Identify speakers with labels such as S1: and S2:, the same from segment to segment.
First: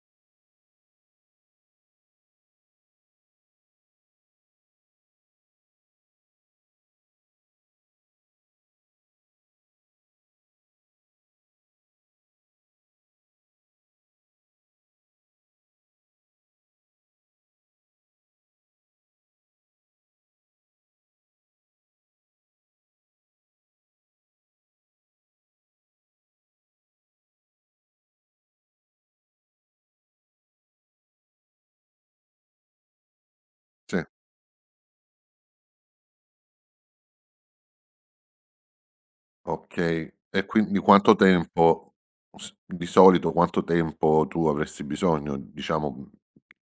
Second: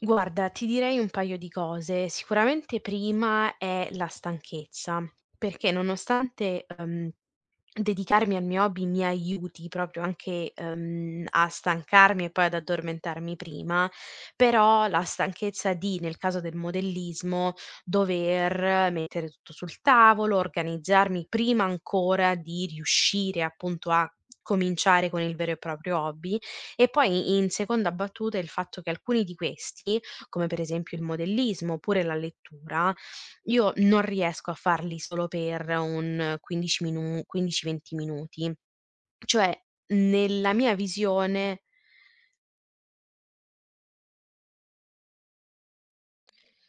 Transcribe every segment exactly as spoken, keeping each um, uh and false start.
S1: Guarda, ti direi un paio di cose. Sicuramente, prima è la stanchezza, perché nonostante, ehm, dedicarmi al mio hobby mi aiuti proprio anche, ehm, a stancarmi e poi ad addormentarmi prima, però la stanchezza di, nel caso del modellismo, dover mettere tutto sul tavolo, organizzarmi prima ancora di riuscire appunto a cominciare con il vero e proprio hobby. E poi, i in seconda battuta, il fatto che alcuni di questi, come per esempio il modellismo, oppure la lettura, io non
S2: Sì.
S1: riesco a farli solo per un quindici minu quindici venti minuti. Cioè,
S2: Okay e
S1: nella mia
S2: quindi quanto
S1: visione
S2: tempo, s di solito quanto tempo tu avresti bisogno diciamo, mhmm,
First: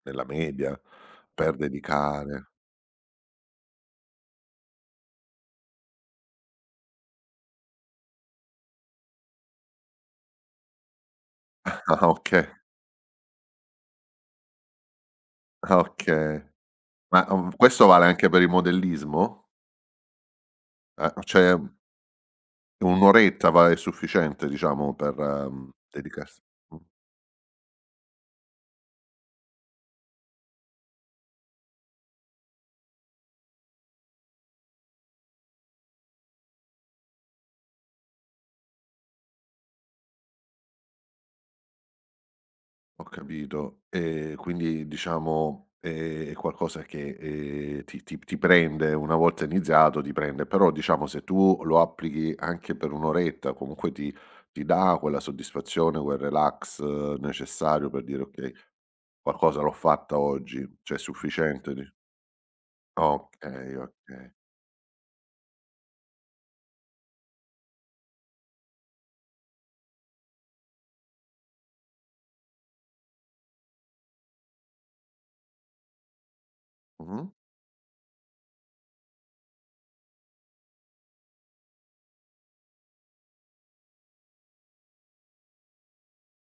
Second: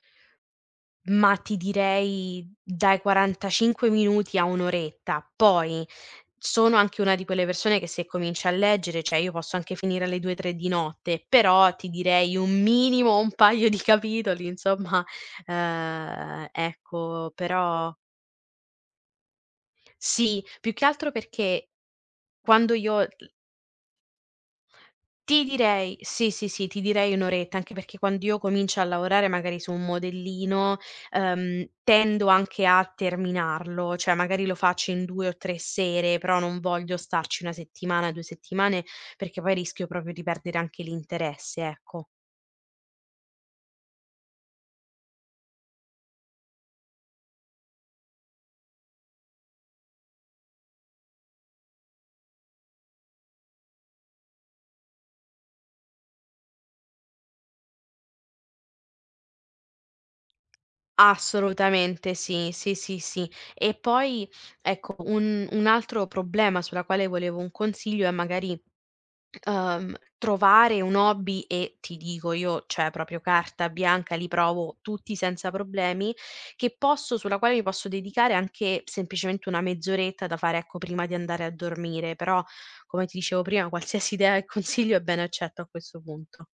S2: nella media
S1: Ma
S2: per
S1: ti direi
S2: dedicare
S1: dai quarantacinque minuti a un oretta, poi sono anche una di quelle persone che se comincia a leggere ceh io posso anche finire alle due tre di notte, però ti
S2: Ah,
S1: direi un
S2: okay.
S1: minimo, un paio di capitoli insomma,
S2: Ah, okay.
S1: ehm,
S2: Ma,
S1: ecco,
S2: uhm, questo
S1: però
S2: vale anche per il modellismo?
S1: Sì, più che
S2: Eh
S1: altro
S2: ma c'è un
S1: perché quando
S2: un
S1: io l
S2: oretta va, è sufficiente diciamo per,
S1: Ti
S2: ehm,
S1: direi sì,
S2: dedicarsi
S1: sì, sì, ti direi un oretta, anche perché quando io comincio a lavorare magari su un modellino, ehm, tendo anche a terminarlo, ceh magari lo facci in due o tre sere, però non voglio starci una settimana, due settimane, perché poi rischio proprio di perdere anche l'interesse, ecco.
S2: Ho capito, ehm, quindi diciamo è qualcosa che, ehm, ti ti p ti prende, una volta iniziato ti prende. Però diciamo, se tu lo applichi anche per un oretta comunque ti ti dà quella soddisfazione, quel relax necessario per dire: "Okay, qualcosa l'ho fatta oggi", ceh è sufficiente dic
S1: Assolutamente sì, sì, sì, sì. E
S2: Okay,
S1: poi,
S2: okay.
S1: ecco, un un altro problema sulla quale volevo un consiglio è magari, ehm, trovare un hobby e ti dico io, ceh propio carta bianca, li provo tutti senza problemi, che posso
S2: Mh-mh.
S1: sulla quale io posso dedicare anche semplicemente una mezz'oretta da fare, ecco, prima di andare a dormire, però, come ti dicevo prima, qualsiasi idea e consiglio è bene accetto a questo punto.